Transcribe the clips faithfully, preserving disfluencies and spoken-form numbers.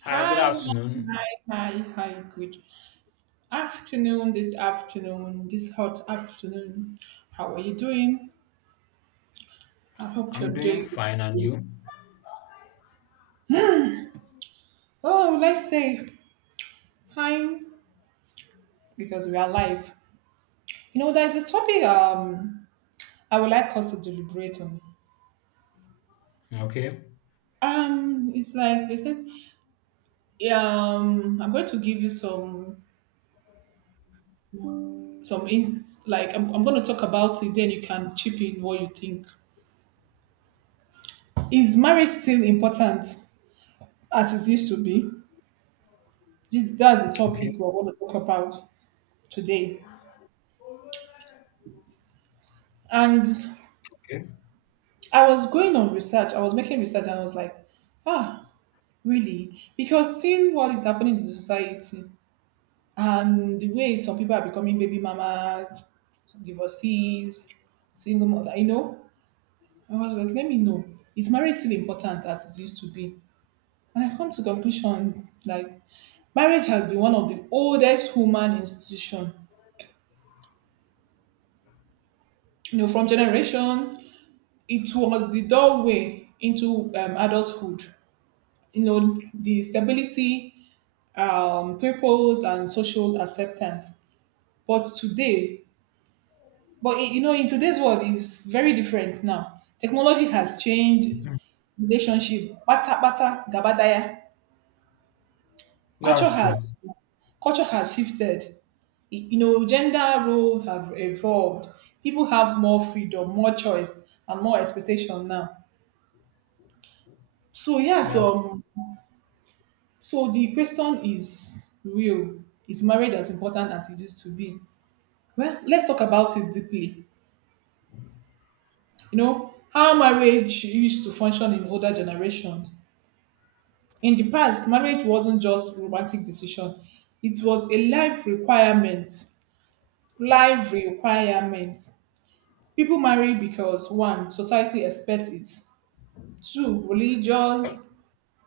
Hi, good Hi, afternoon. hi, hi, hi, good afternoon this afternoon, this hot afternoon. How are you doing? I hope you're I'm doing doing fine, and you? this. Oh, let's say fine because we are live. You know, there's a topic um I would like us to deliberate on. Okay, Um, it's like they said, yeah, um, I'm going to give you some some ins like I'm, I'm going to talk about it, then you can chip in what you think. Is marriage still important as it used to be? This, that's the okay, topic we're going to talk about today. And okay. I was going on research, I was making research, and I was like, ah, really? Because seeing what is happening in the society and the way some people are becoming baby mamas, divorcees, single mother, you know, I was like, let me know. Is marriage still important as it used to be? And I come to conclusion like marriage has been one of the oldest human institution. You know, from generation it was the doorway into um, adulthood. You know, the stability, um, purpose, and social acceptance. But today, but in- you know, in today's world, it's very different now. Technology has changed Mhm. relationship. Bata bata gabadaya. Culture That's true. has Culture has shifted. Y- You know, gender roles have evolved. People have more freedom, more choice, and more expectation now. So yeah, That's true. so um, So the question is real. Is marriage as important as it used to be? Well, let's talk about it deeply. You know, how marriage used to function in older generations. In the past, marriage wasn't just romantic decision. It was a life requirement. Life requirement. People marry because one, society expects it. Two, religious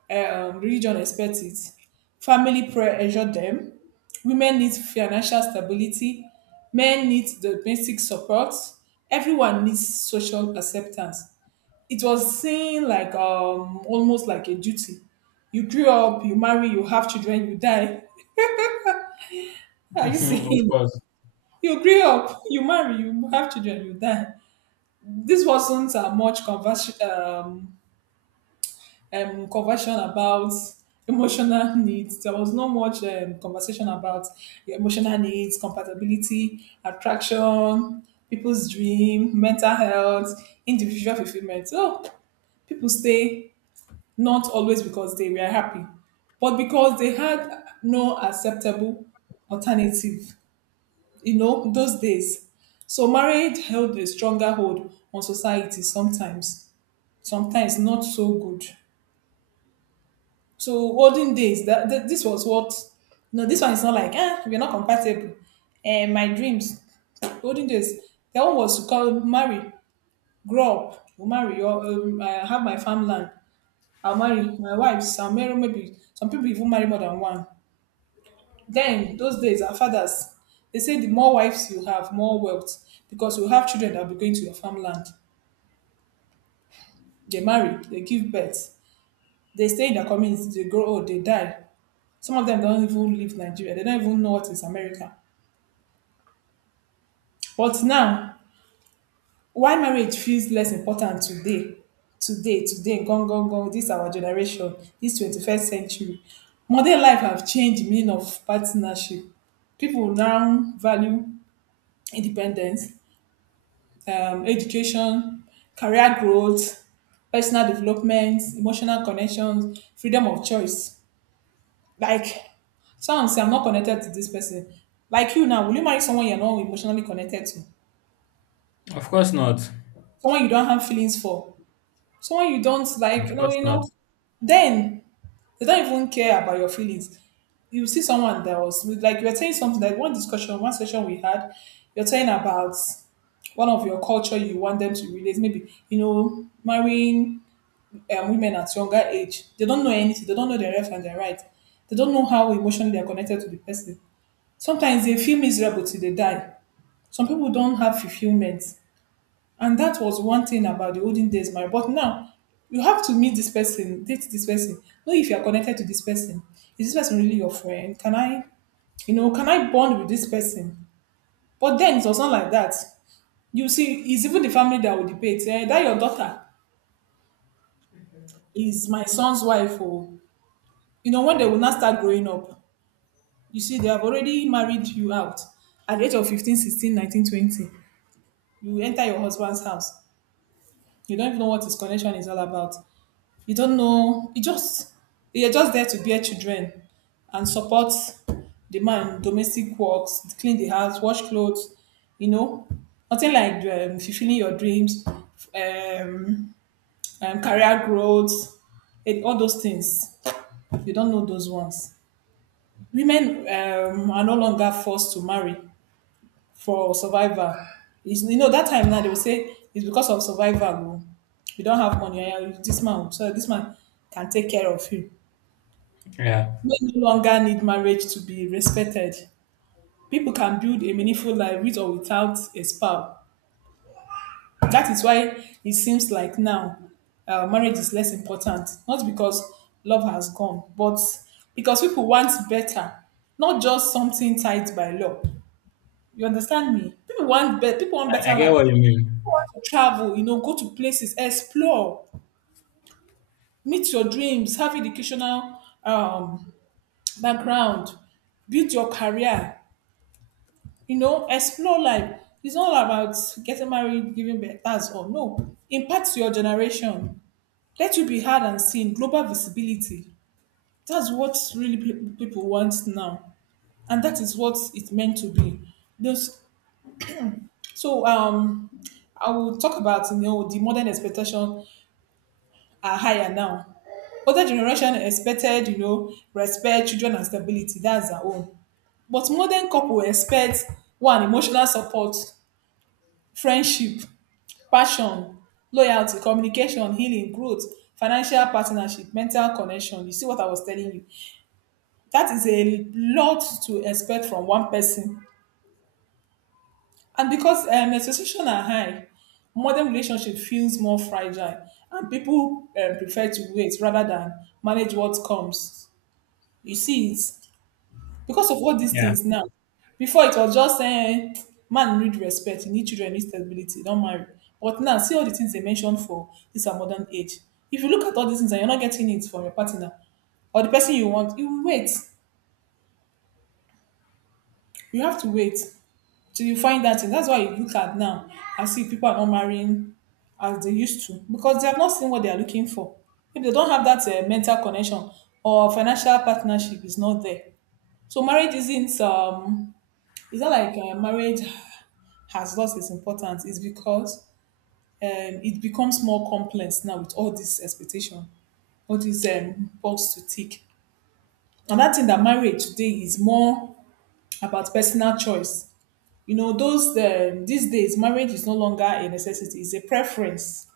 eh, um, religion expects it. Family prayer ensure them. Women need financial stability. Men need the basic support. Everyone needs social acceptance. It was seen like um, almost like a duty. You grew up, you marry, you have children, you die. Are you Mhm, of seeing? course. You grew up, you marry, you have children, you die. This wasn't uh, much convers- um, um, conversation about emotional needs. There was not much um, conversation about your emotional needs, compatibility, attraction, people's dream, mental health, individual fulfillment. So people stay not always because they were happy, but because they had no acceptable alternative, you know, those days. So marriage held a stronger hold on society sometimes, sometimes not so good. So olden days, that, that this was what. No, this one is not like ah, we're not compatible. And my dreams, olden days, that one was to call marry, grow up, will marry, or um, I have my farmland. I'll marry my wives. I'll marry maybe some people even marry more than one. Then those days, our fathers, they say the more wives you have, more wealth, because you have children that will be going to your farmland. They marry, they give birth, they stay in their communities, they grow old, they die. Some of them don't even leave Nigeria. They don't even know what is America. But now, why marriage feels less important today, today, today, gone, gone, gone, this our generation, this twenty-first century. Modern life have changed the meaning of partnership. People now value independence, um, education, career growth, personal development, emotional connections, freedom of choice. Like, someone say I'm not connected to this person. Like you now, will you marry someone you're not emotionally connected to? Of course not. Someone you don't have feelings for? Someone you don't like, you Of know, course you not. know. Then they don't even care about your feelings. You see someone that was with like you were saying something like one discussion, one session we had, you're saying about one of your culture you want them to relate, maybe, you know, marrying um, women at younger age. They don't know anything, they don't know their left and their right. They don't know how emotionally they're connected to the person. Sometimes they feel miserable till they die. Some people don't have fulfillment. And that was one thing about the olden days marriage. But now, you have to meet this person, date this person, know if you are connected to this person. Is this person really your friend? Can I, you know, can I bond with this person? But then it was not like that. You see, it's even the family that will debate. Eh, that your daughter is my son's wife. Or, you know, when they will not start growing up, you see, they have already married you out at the age of fifteen, sixteen, nineteen, twenty. You enter your husband's house. You don't even know what his connection is all about. You don't know. You just you're just there to bear children and support the man, domestic works, clean the house, wash clothes. You know, nothing like um, fulfilling your dreams, um, um, career growth, and all those things. You don't know those ones. Women um, are no longer forced to marry for survivor. It's, you know that time now they will say it's because of survivor. Oh. You don't have money. ah, ah, This man, so this man can take care of you. Yeah, Men no longer need marriage to be respected. People can build a meaningful life with or without a spouse. That is why it seems like now uh, marriage is less important. Not because love has gone, but because people want better, not just something tied by law. You understand me? People want better. People want I, I better get life. what you mean. To travel, you know, go to places, explore, meet your dreams, have educational um, background, build your career, you know, explore life. It's not about getting married, giving birth, that's all. No. Impact to your generation. Let you be heard and seen. Global visibility. That's what really pe- people want now. And that is what it's meant to be. Those, so um, I will talk about you know the modern expectation are higher now. Older generation expected, you know, respect, children, and stability. That's their own. But modern couple expect one emotional support, friendship, passion, loyalty, communication, healing, growth, financial partnership, mental connection. You see what I was telling you. That is a lot to expect from one person. And because um, expectations are high, modern relationship feels more fragile, and people um, prefer to wait rather than manage what comes. You see it because of all these Yeah. things now. Before it was just saying man need respect, you need children, you need stability, don't marry. But now see all the things they mentioned for this our modern age. If you look at all these things and you're not getting it from your partner or the person you want, you will wait. You have to wait till you find that thing. That's why you look at now and see people are not marrying as they used to because they have not seen what they are looking for. If they don't have that uh, mental connection or financial partnership is not there, so marriage isn't um it's not like uh, marriage has lost its importance. It's because um, it becomes more complex now with all this expectation, all these um, box to tick. Another thing that marriage today is more about personal choice. You know, those um, these days marriage is no longer a necessity; it's a preference.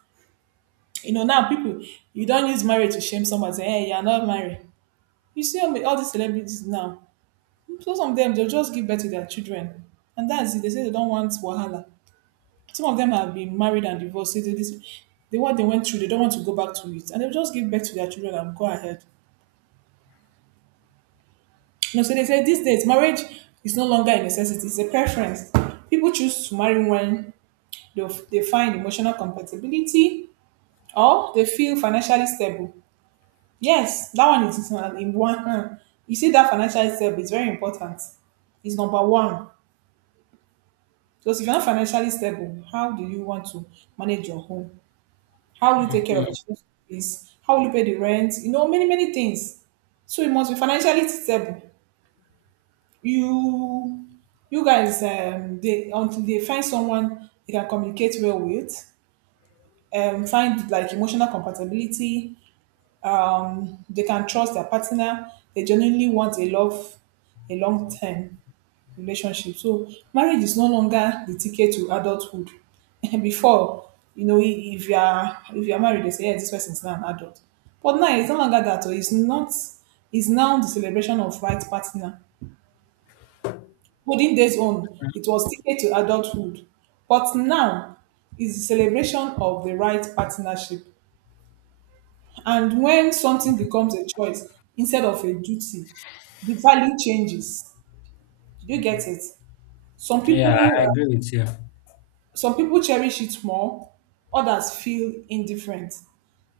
You know, now people you don't use marriage to shame someone. Say, hey, you're not married. You see all all these celebrities now. So some of them they'll just give birth to their children, and that's it. They say they don't want wahala. Some of them have been married and divorced. They, they, this- they what they went through, they don't want to go back to it, and they just give birth to their children and go ahead. You know, so they say these days marriage is no longer a necessity; it's a preference. People choose to marry when they, they find emotional compatibility or they feel financially stable. Yes, that one is an- in one hand. You see, that financially stable is very important. It's number one. Because if you're not financially stable, how do you want to manage your home? How will you take care of the Mhm. children's fees? How will you pay the rent? You know, many, many things. So you must be financially stable. You you guys um they until they find someone they can communicate well with, um, find like emotional compatibility, um, they can trust their partner, they genuinely want a love a long time relationship. So marriage is no longer the ticket to adulthood. Before, you know, i- if you are if you are married, they say yes, this person is now an adult. But now it's no longer that. Or it's not. It's now the celebration of right partner. Olden days on, it was ticket to adulthood, but now is the celebration of the right partnership. And when something becomes a choice instead of a duty, the value changes. Do you get it? Some Yeah, I people agree with you. some people cherish it more, others feel indifferent,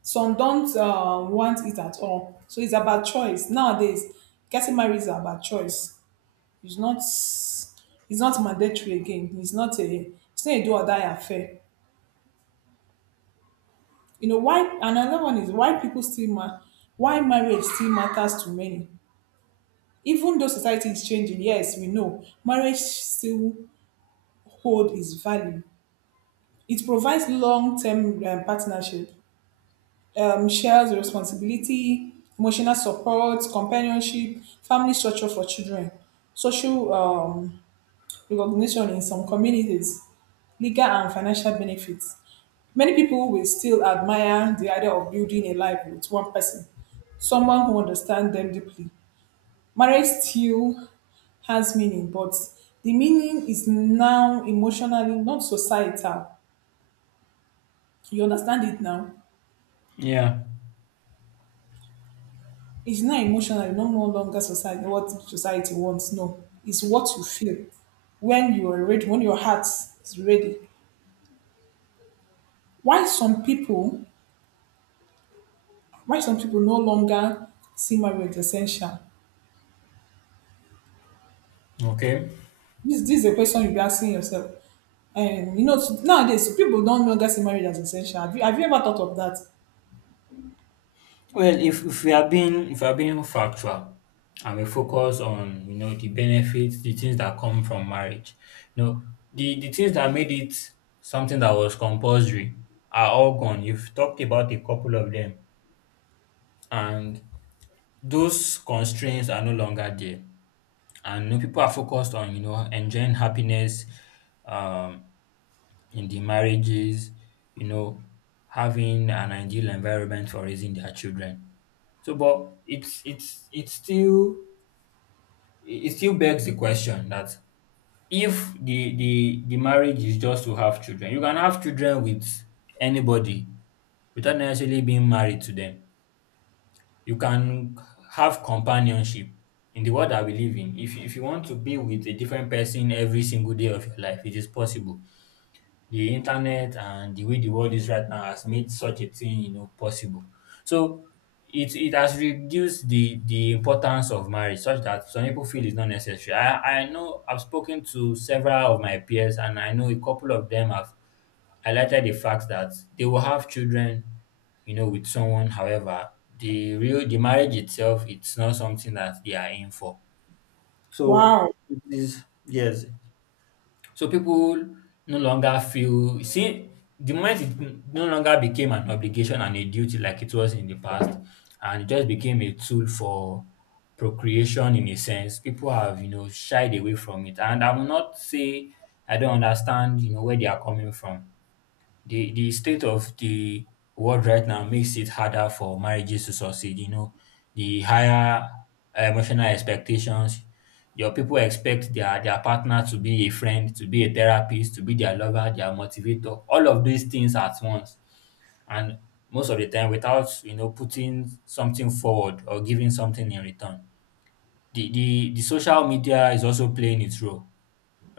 some don't um, want it at all. So it's about choice nowadays. Getting married is about choice. It's not it's not mandatory again. It's not a it's not a do or die affair. You know why? And another one is why people still ma- why marriage still matters to many even though society is changing. Yes, we know marriage still hold its value. It provides long-term um, partnership, um, shares responsibility, emotional support, companionship, family structure for children, social um, recognition in some communities, legal and financial benefits. Many people will still admire the idea of building a life with one person, someone who understands them deeply. Marriage still has meaning, but the meaning is now emotionally, not societal. You understand it now? Yeah. It's not emotional, not no longer society what society wants. No. It's what you feel when you are ready, when your heart is ready. Why some people why some people no longer see marriage essential? Okay. This this is a question you'll be asking yourself. And you know nowadays people don't longer see marriage as essential. Have you have you ever thought of that? Well, if, if we are being if we are being factual, and we focus on, you know, the benefits, the things that come from marriage, you know, the the things that made it something that was compulsory are all gone. You've talked about a couple of them, and those constraints are no longer there. And you know, people are focused on, you know, enjoying happiness, um, in the marriages, you know, having an ideal environment for raising their children. So, but it's it's it's still, it it still begs the question that if the the the marriage is just to have children, you can have children with anybody without necessarily being married to them. You can have companionship in the world that we live in. If if you want to be with a different person every single day of your life, it is possible. The internet and the way the world is right now has made such a thing, you know, possible. So it it has reduced the the importance of marriage such that some people feel it's not necessary. I i know i've spoken to several of my peers, and I know a couple of them have highlighted the fact that they will have children, you know, with someone. However, the real the marriage itself, it's not something that they are in for. So Wow. it is, yes. So people no longer feel, see, the moment it no longer became an obligation and a duty like it was in the past, and it just became a tool for procreation in a sense, people have, you know, shied away from it. And I will not say I don't understand, you know, where they are coming from. The the state of the world right now makes it harder for marriages to succeed. You know, the higher emotional expectations, your people expect their their partner to be a friend, to be a therapist, to be their lover, their motivator, all of these things at once. And most of the time, without, you know, putting something forward or giving something in return. The, the the social media is also playing its role,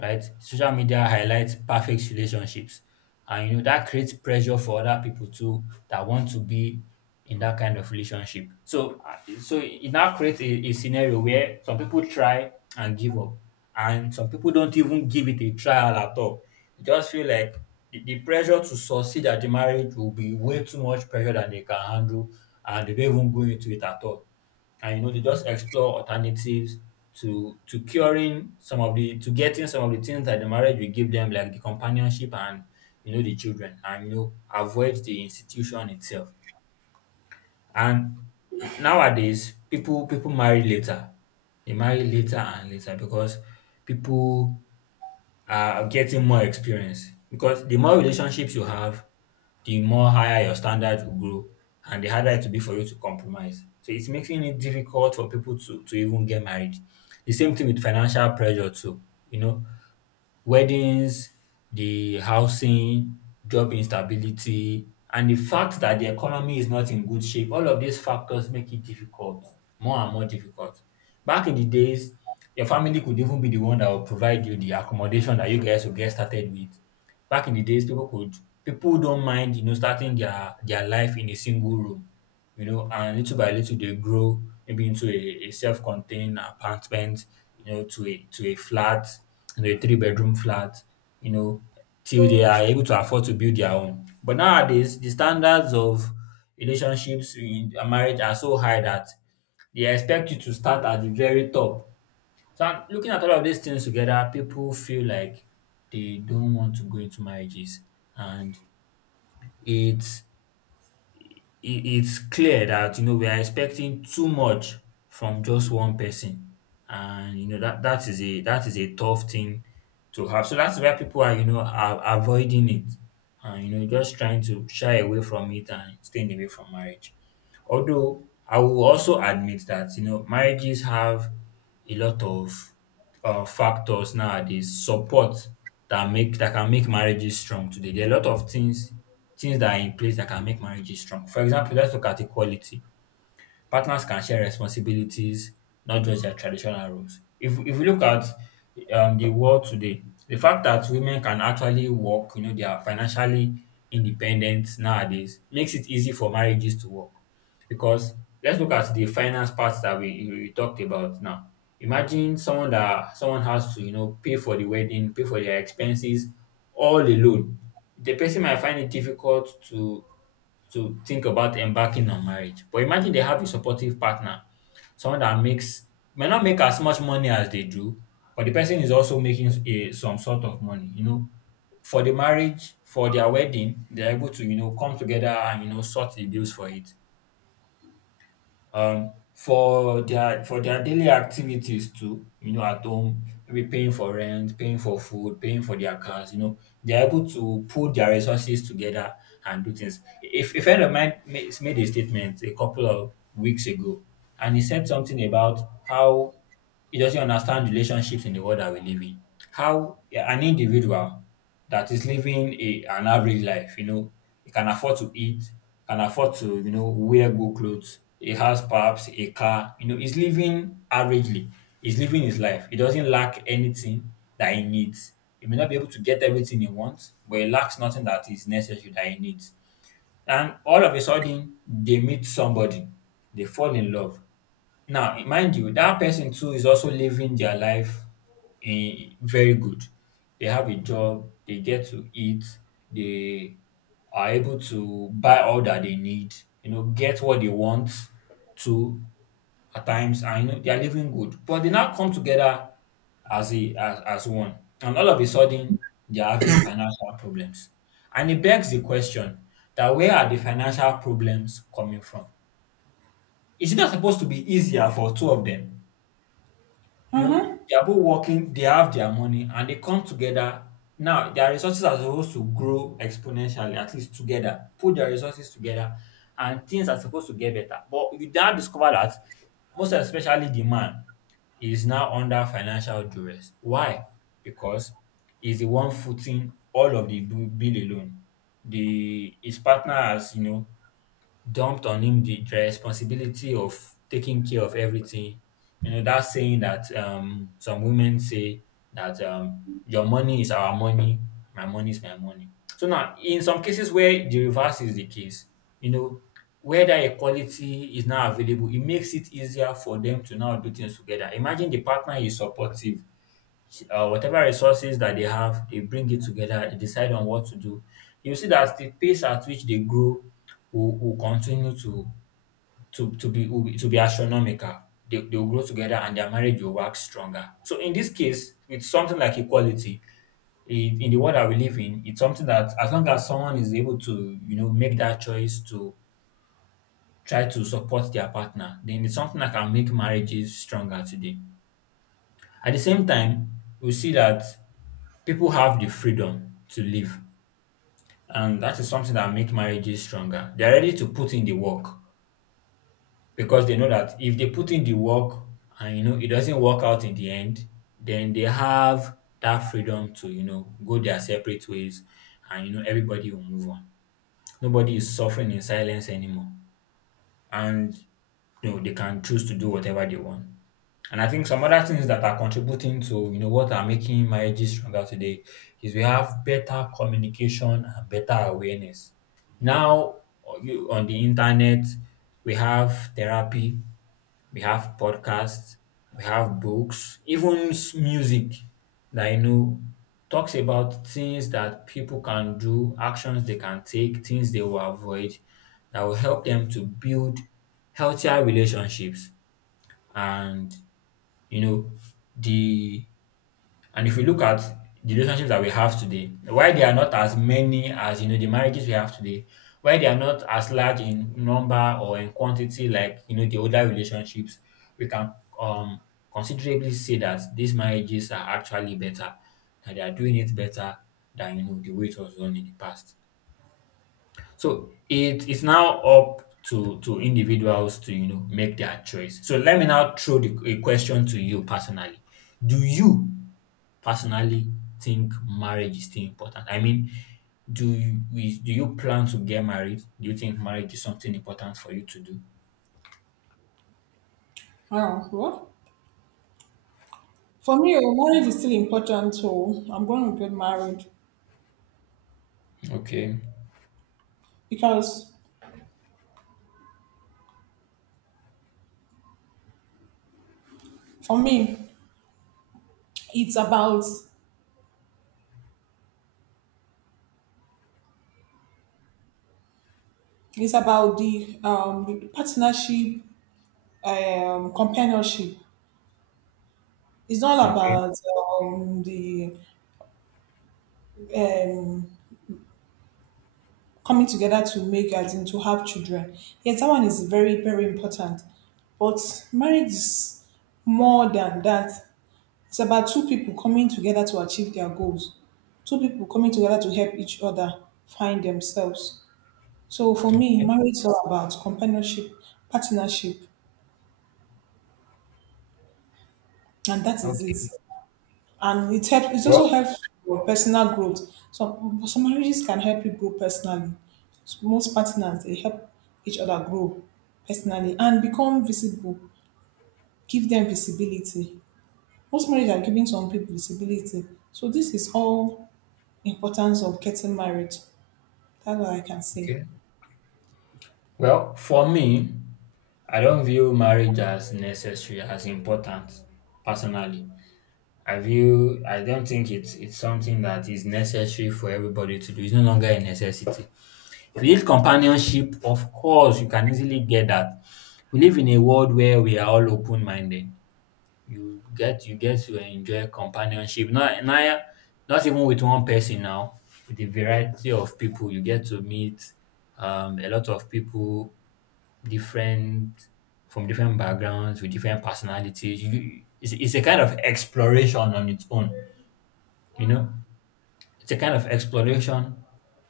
right? Social media highlights perfect relationships, and you know that creates pressure for other people too that want to be in that kind of relationship. So uh, so it now creates a, a scenario where some people try and give up, and some people don't even give it a trial at all. They just feel like the, the pressure to succeed at the marriage will be way too much pressure than they can handle, and they don't even go into it at all. And you know, they just explore alternatives to to curing some of the to getting some of the things that the marriage will give them, like the companionship and, you know, the children, and, you know, avoid the institution itself. And nowadays, people people marry later. They marry later and later because people are getting more experience, because the more relationships you have, the more higher your standards will grow, and the harder it will be for you to compromise. So it's making it difficult for people to, to even get married. The same thing with financial pressure too. You know, weddings, the housing, job instability, and the fact that the economy is not in good shape. All of these factors make it difficult, more and more difficult. Back in the days, your family could even be the one that will provide you the accommodation that you guys will get started with. Back in the days, people could, people don't mind, you know, starting their their life in a single room, you know, and little by little they grow, maybe into a, a self-contained apartment, you know, to a to a flat, you know, a three-bedroom flat, you know, till they are able to afford to build their own. But nowadays, the standards of relationships in a marriage are so high that they expect you to start at the very top. So I'm looking at all of these things together, people feel like they don't want to go into marriages. And it it, it's clear that you know we are expecting too much from just one person, and you know that that is a that is a tough thing to have. So that's why people are, you know, are avoiding it and, you know, just trying to shy away from it and staying away from marriage. Although I will also admit that, you know, marriages have a lot of uh, factors nowadays support that make that can make marriages strong today. There are a lot of things, things that are in place that can make marriages strong. For example, let's look at equality. Partners can share responsibilities, not just their traditional roles. If if we look at um, the world today, the fact that women can actually work, you know, they are financially independent nowadays, makes it easy for marriages to work. Because let's look at the finance parts that we, we talked about now. Imagine someone that someone has to, you know, pay for the wedding, pay for their expenses all alone. The person might find it difficult to to think about embarking on marriage. But imagine they have a supportive partner, someone that makes, may not make as much money as they do, but the person is also making a, some sort of money. You know, for the marriage, for their wedding, they're able to, you know, come together and, you know, sort the bills for it, um for their for their daily activities too, you know, at home, maybe paying for rent, paying for food, paying for their cars, you know, they're able to pull their resources together and do things. If a friend of mine ma- made a statement a couple of weeks ago, and he said something about how it doesn't understand relationships in the world that we live in. How yeah, an individual that is living a, an average life, you know, he can afford to eat, can afford to, you know, wear good clothes, he has perhaps a car, you know, he's living averagely. He's living his life. He doesn't lack anything that he needs. He may not be able to get everything he wants, but he lacks nothing that is necessary that he needs. And all of a sudden, they meet somebody, they fall in love. Now, mind you, that person too is also living their life in very good. They have a job, they get to eat, they are able to buy all that they need, you know, get what they want to at times, and you know, they are living good. But they now come together as a as, as one, and all of a sudden, they are having financial problems. And it begs the question that where are the financial problems coming from? Is it not supposed to be easier for two of them you know, Mm-hmm. they are both working, they have their money, and they come together. Now, their resources are supposed to grow exponentially, at least together. Put their resources together, and things are supposed to get better. But you now discover that most especially the man is now under financial duress. Why? Because he's the one footing all of the bu- bill alone. The his partner has, you know, dumped on him the the responsibility of taking care of everything. You know, that saying that um, some women say that um, your money is our money, my money is my money. So now, in some cases where the reverse is the case, you know, where that equality is now available, it makes it easier for them to now do things together. Imagine the partner is supportive, uh, whatever resources that they have, they bring it together, they decide on what to do. You see that the pace at which they grow will, will continue to to to be, will be to be astronomical. They, they will grow together and their marriage will work stronger. So in this case, with something like equality, in in the world that we live in, it's something that as long as someone is able to, you know, make that choice to try to support their partner, then it's something that can make marriages stronger today. At the same time, we see that people have the freedom to live, and that is something that make marriages stronger. They're ready to put in the work because they know that if they put in the work and you know it doesn't work out in the end, then they have that freedom to you know go their separate ways, and you know everybody will move on. Nobody is suffering in silence anymore, and you know they can choose to do whatever they want. And I think some other things that are contributing to you know what are making marriages stronger today is we have better communication and better awareness. Now o- you- on the internet, we have therapy, we have podcasts, we have books, even s- music that you know talks about things that people can do, actions they can take, things they will avoid that will help them to build healthier relationships and you know the and if we look at the relationships that we have today, why they are not as many as you know the marriages we have today, why they are not as large in number or in quantity like you know the older relationships, we can um considerably say that these marriages are actually better, that they are doing it better than you know the way it was done in the past. So it is now up to to individuals to you know make their choice. So let me now throw the, a question to you personally. Do you personally think marriage is still important? I mean, do you is- do you plan to get married? Do you think marriage is something important for you to do? Wow. What? For me, oh, marriage is still important, so I'm going to get married Okay. because for me, it's about. It's about the um the partnership, um, companionship. It's all Okay. about um the um coming together to make, as in to have children. Yes, that one is very, very important. But marriage is more than that. It's about two people coming together to achieve their goals. Two people coming together to help each other find themselves. So for me, Okay. marriage is all about companionship, partnership, and that is Okay. it. And it help, it also Well, helps for personal growth. Some some marriages can help you grow personally. So most partners, they help each other grow personally and become visible. Give them visibility. Most marriages are giving some people visibility. So this is all importance of getting married. That's what I can say. okay. Well, for me, I don't view marriage as necessary, as important personally. Have you? I don't think it's it's something that is necessary for everybody to do. It's no longer a necessity. If you need companionship, of course you can easily get that. We live in a world where we are all open minded. You get you get to enjoy companionship. Not not not even with one person now. With a variety of people, you get to meet um, a lot of people, different from different backgrounds with different personalities. You, it's, it's a kind of exploration on its own, you know, it's a kind of exploration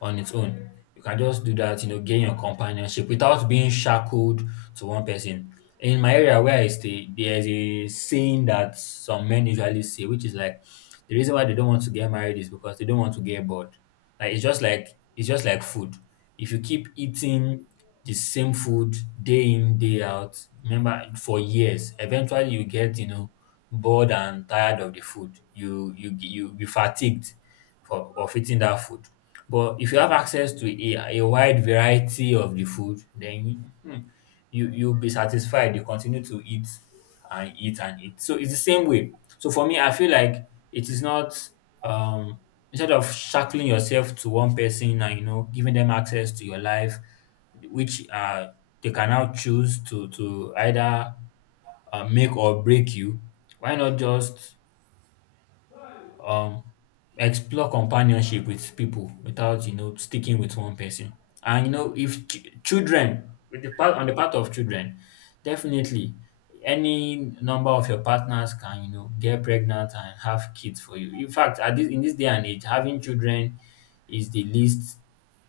on its own. You can just do that, you know, gain your companionship without being shackled to one person. In my area where I stay, there's a saying that some men usually say, which is like the reason why they don't want to get married is because they don't want to get bored. Like it's just like it's just like food. If you keep eating the same food day in, day out, remember for years, eventually you get, you know, bored and tired of the food. You you you be fatigued for of eating that food. But if you have access to a a wide variety of the food, then you hmm, you you'll be satisfied. You continue to eat and eat and eat. So it's the same way. So for me, I feel like it is not um instead of shackling yourself to one person and you know giving them access to your life, which uh they can now choose to to either uh, make or break you. Why not just um explore companionship with people without you know sticking with one person, and you know if ch- children with the part on the part of children, definitely any number of your partners can you know get pregnant and have kids for you. In fact, at this in this day and age, having children is the least,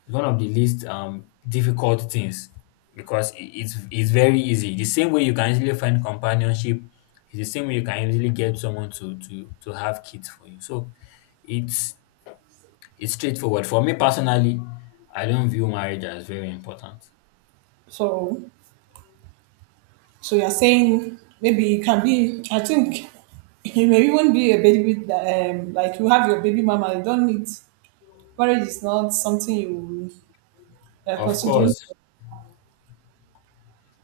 it's one of the least um, difficult things because i- it's it's very easy. The same way you can easily find companionship, it's the same way you can easily get someone to to to have kids for you. So it's it's straightforward. For me personally, I don't view marriage as very important. So so you're saying maybe it can be. I think it may even be a baby with um, like you have your baby mama. You don't need. Marriage is not something you uh, Of course, considering.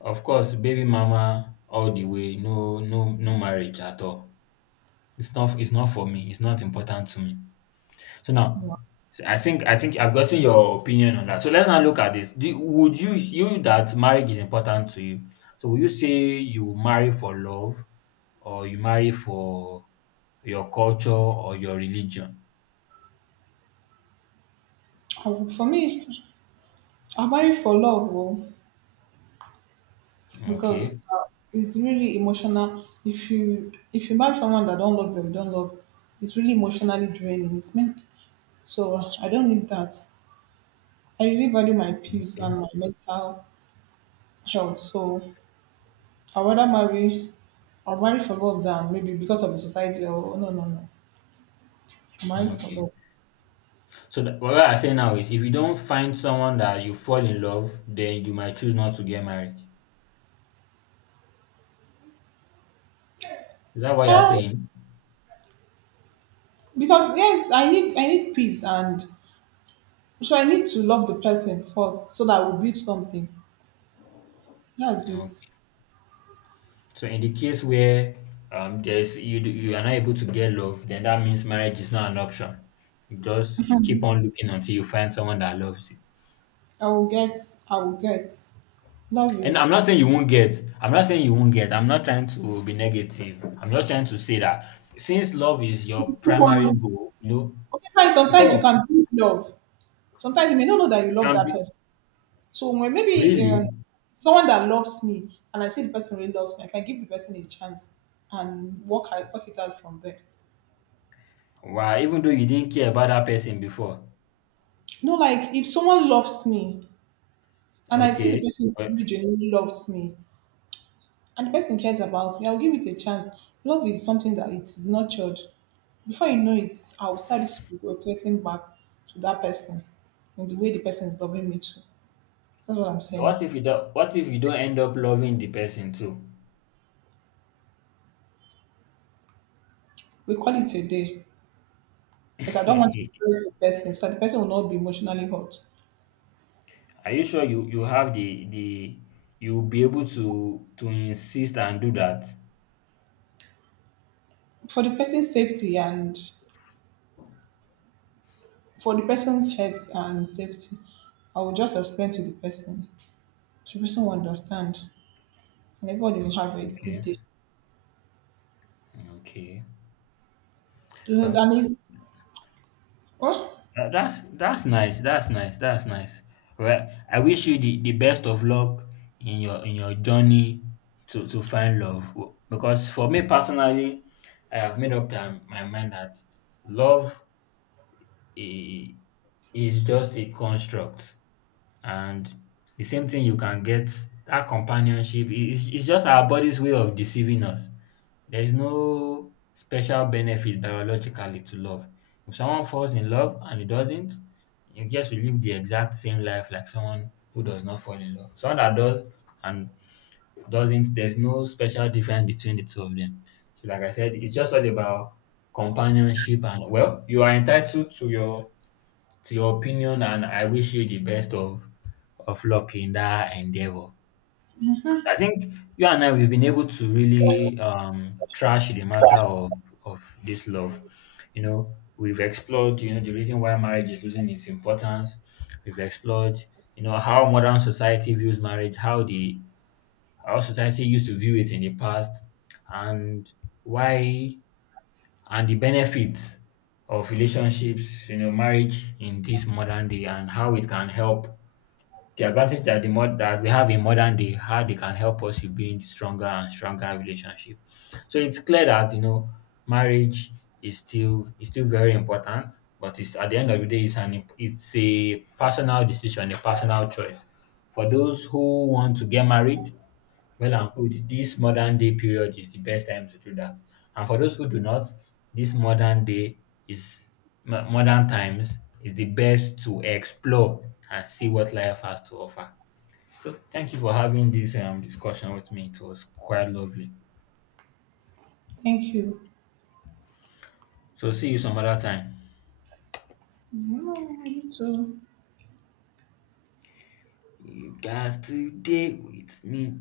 of course, baby mama all the way, no no no marriage at all. It's not it's not for me, it's not important to me. So now, so I think I think I've gotten your opinion on that. So let's now look at this. Do, would you you that marriage is important to you? So will you say you marry for love, or you marry for your culture or your religion? Oh, for me, I'm married for love, oh, Okay, because uh, it's really emotional. If you if you marry someone that don't love you, don't love, it's really emotionally draining. It's meant. So uh, I don't need that. I really value my peace okay, and my mental health. So I rather marry, I'll marry for love than maybe because of the society, or no, no, no, I'm mm, married for okay. love. So that, what I say now is, if you don't find someone that you fall in love, then you might choose not to get married. Is that what you're Yeah, saying? because yes, I need, I need peace. And so I need to love the person first so that we build something. That's it. So in the case where um there's you do- you are not able to get love, then that means marriage is not an option. You just keep on looking until you find someone that loves you. I will get. I will get. Love And I'm is. not saying you won't get. I'm not saying you won't get. I'm not trying to be negative. I'm just trying to say that since love is your Keep on primary looking. goal, you know, Okay, fine. you say, Sometimes you well, can build love. Sometimes you may not know that you you love can that be person. So when maybe uh, really someone that loves me, and I see the person really loves me, I can give the person a chance and work out- work it out from there. wow, even though you didn't care about that person before. No, like if someone loves me and I see the Okay. person But really genuinely loves me, and the person cares about me, I'll give it a chance. Love is something that it is nurtured. Before you know it, I'll start reflecting back to that person in the way the person is loving me too. That's what I'm so saying. what if you don't, what if you don't end up loving the person too? We call it a day because I don't want to stress the person so that the person will not be emotionally hurt. Are you sure you you have the the you'll be able to to insist and do that? For the person's safety and for the person's health and safety, I will just explain to the person. The person will understand and everybody will have a good Okay, day. okay. Do you know, Well, Danny? Oh, tha- that's that's nice. That's nice. That's nice. Well, I wish you the, the best of luck in your in your journey to to find love. W- Because for me personally, I have made up that- my mind that love i- is just a construct, and the same thing you can get that companionship i- is, it's just our body's way of deceiving us. There is no special benefit biologically to love. If someone falls in love and it doesn't, you just will live the exact same life like someone who does not fall in love, someone that does and doesn't. There's no special difference between the two of them. So like I said, it's just all about companionship. And well, you are entitled to your to your opinion, and I wish you the best of of luck in that endeavor. I think you and I, we've been able to really um trash the matter of of this love. You know, we've explored, you know, the reason why marriage is losing its importance. We've explored, you know, how modern society views marriage, how the how society used to view it in the past, and why, and the benefits of relationships, you know, marriage in this modern day, and how it can help the advantage that the mod that we have in modern day, how they can help us to build stronger and stronger relationship. So it's clear that you know marriage is still is still very important, but it's at the end of the day, it's an imp- it's a personal decision, a personal choice. For those who want to get married, well and good. This modern day period is the best time to do that. And for those who do not, this modern day is mo- modern times is the best to explore and see what life has to offer. So thank you for having this um discussion with me. It was quite lovely. thank you. So see you some other time. 嗯，这。You guys today with me.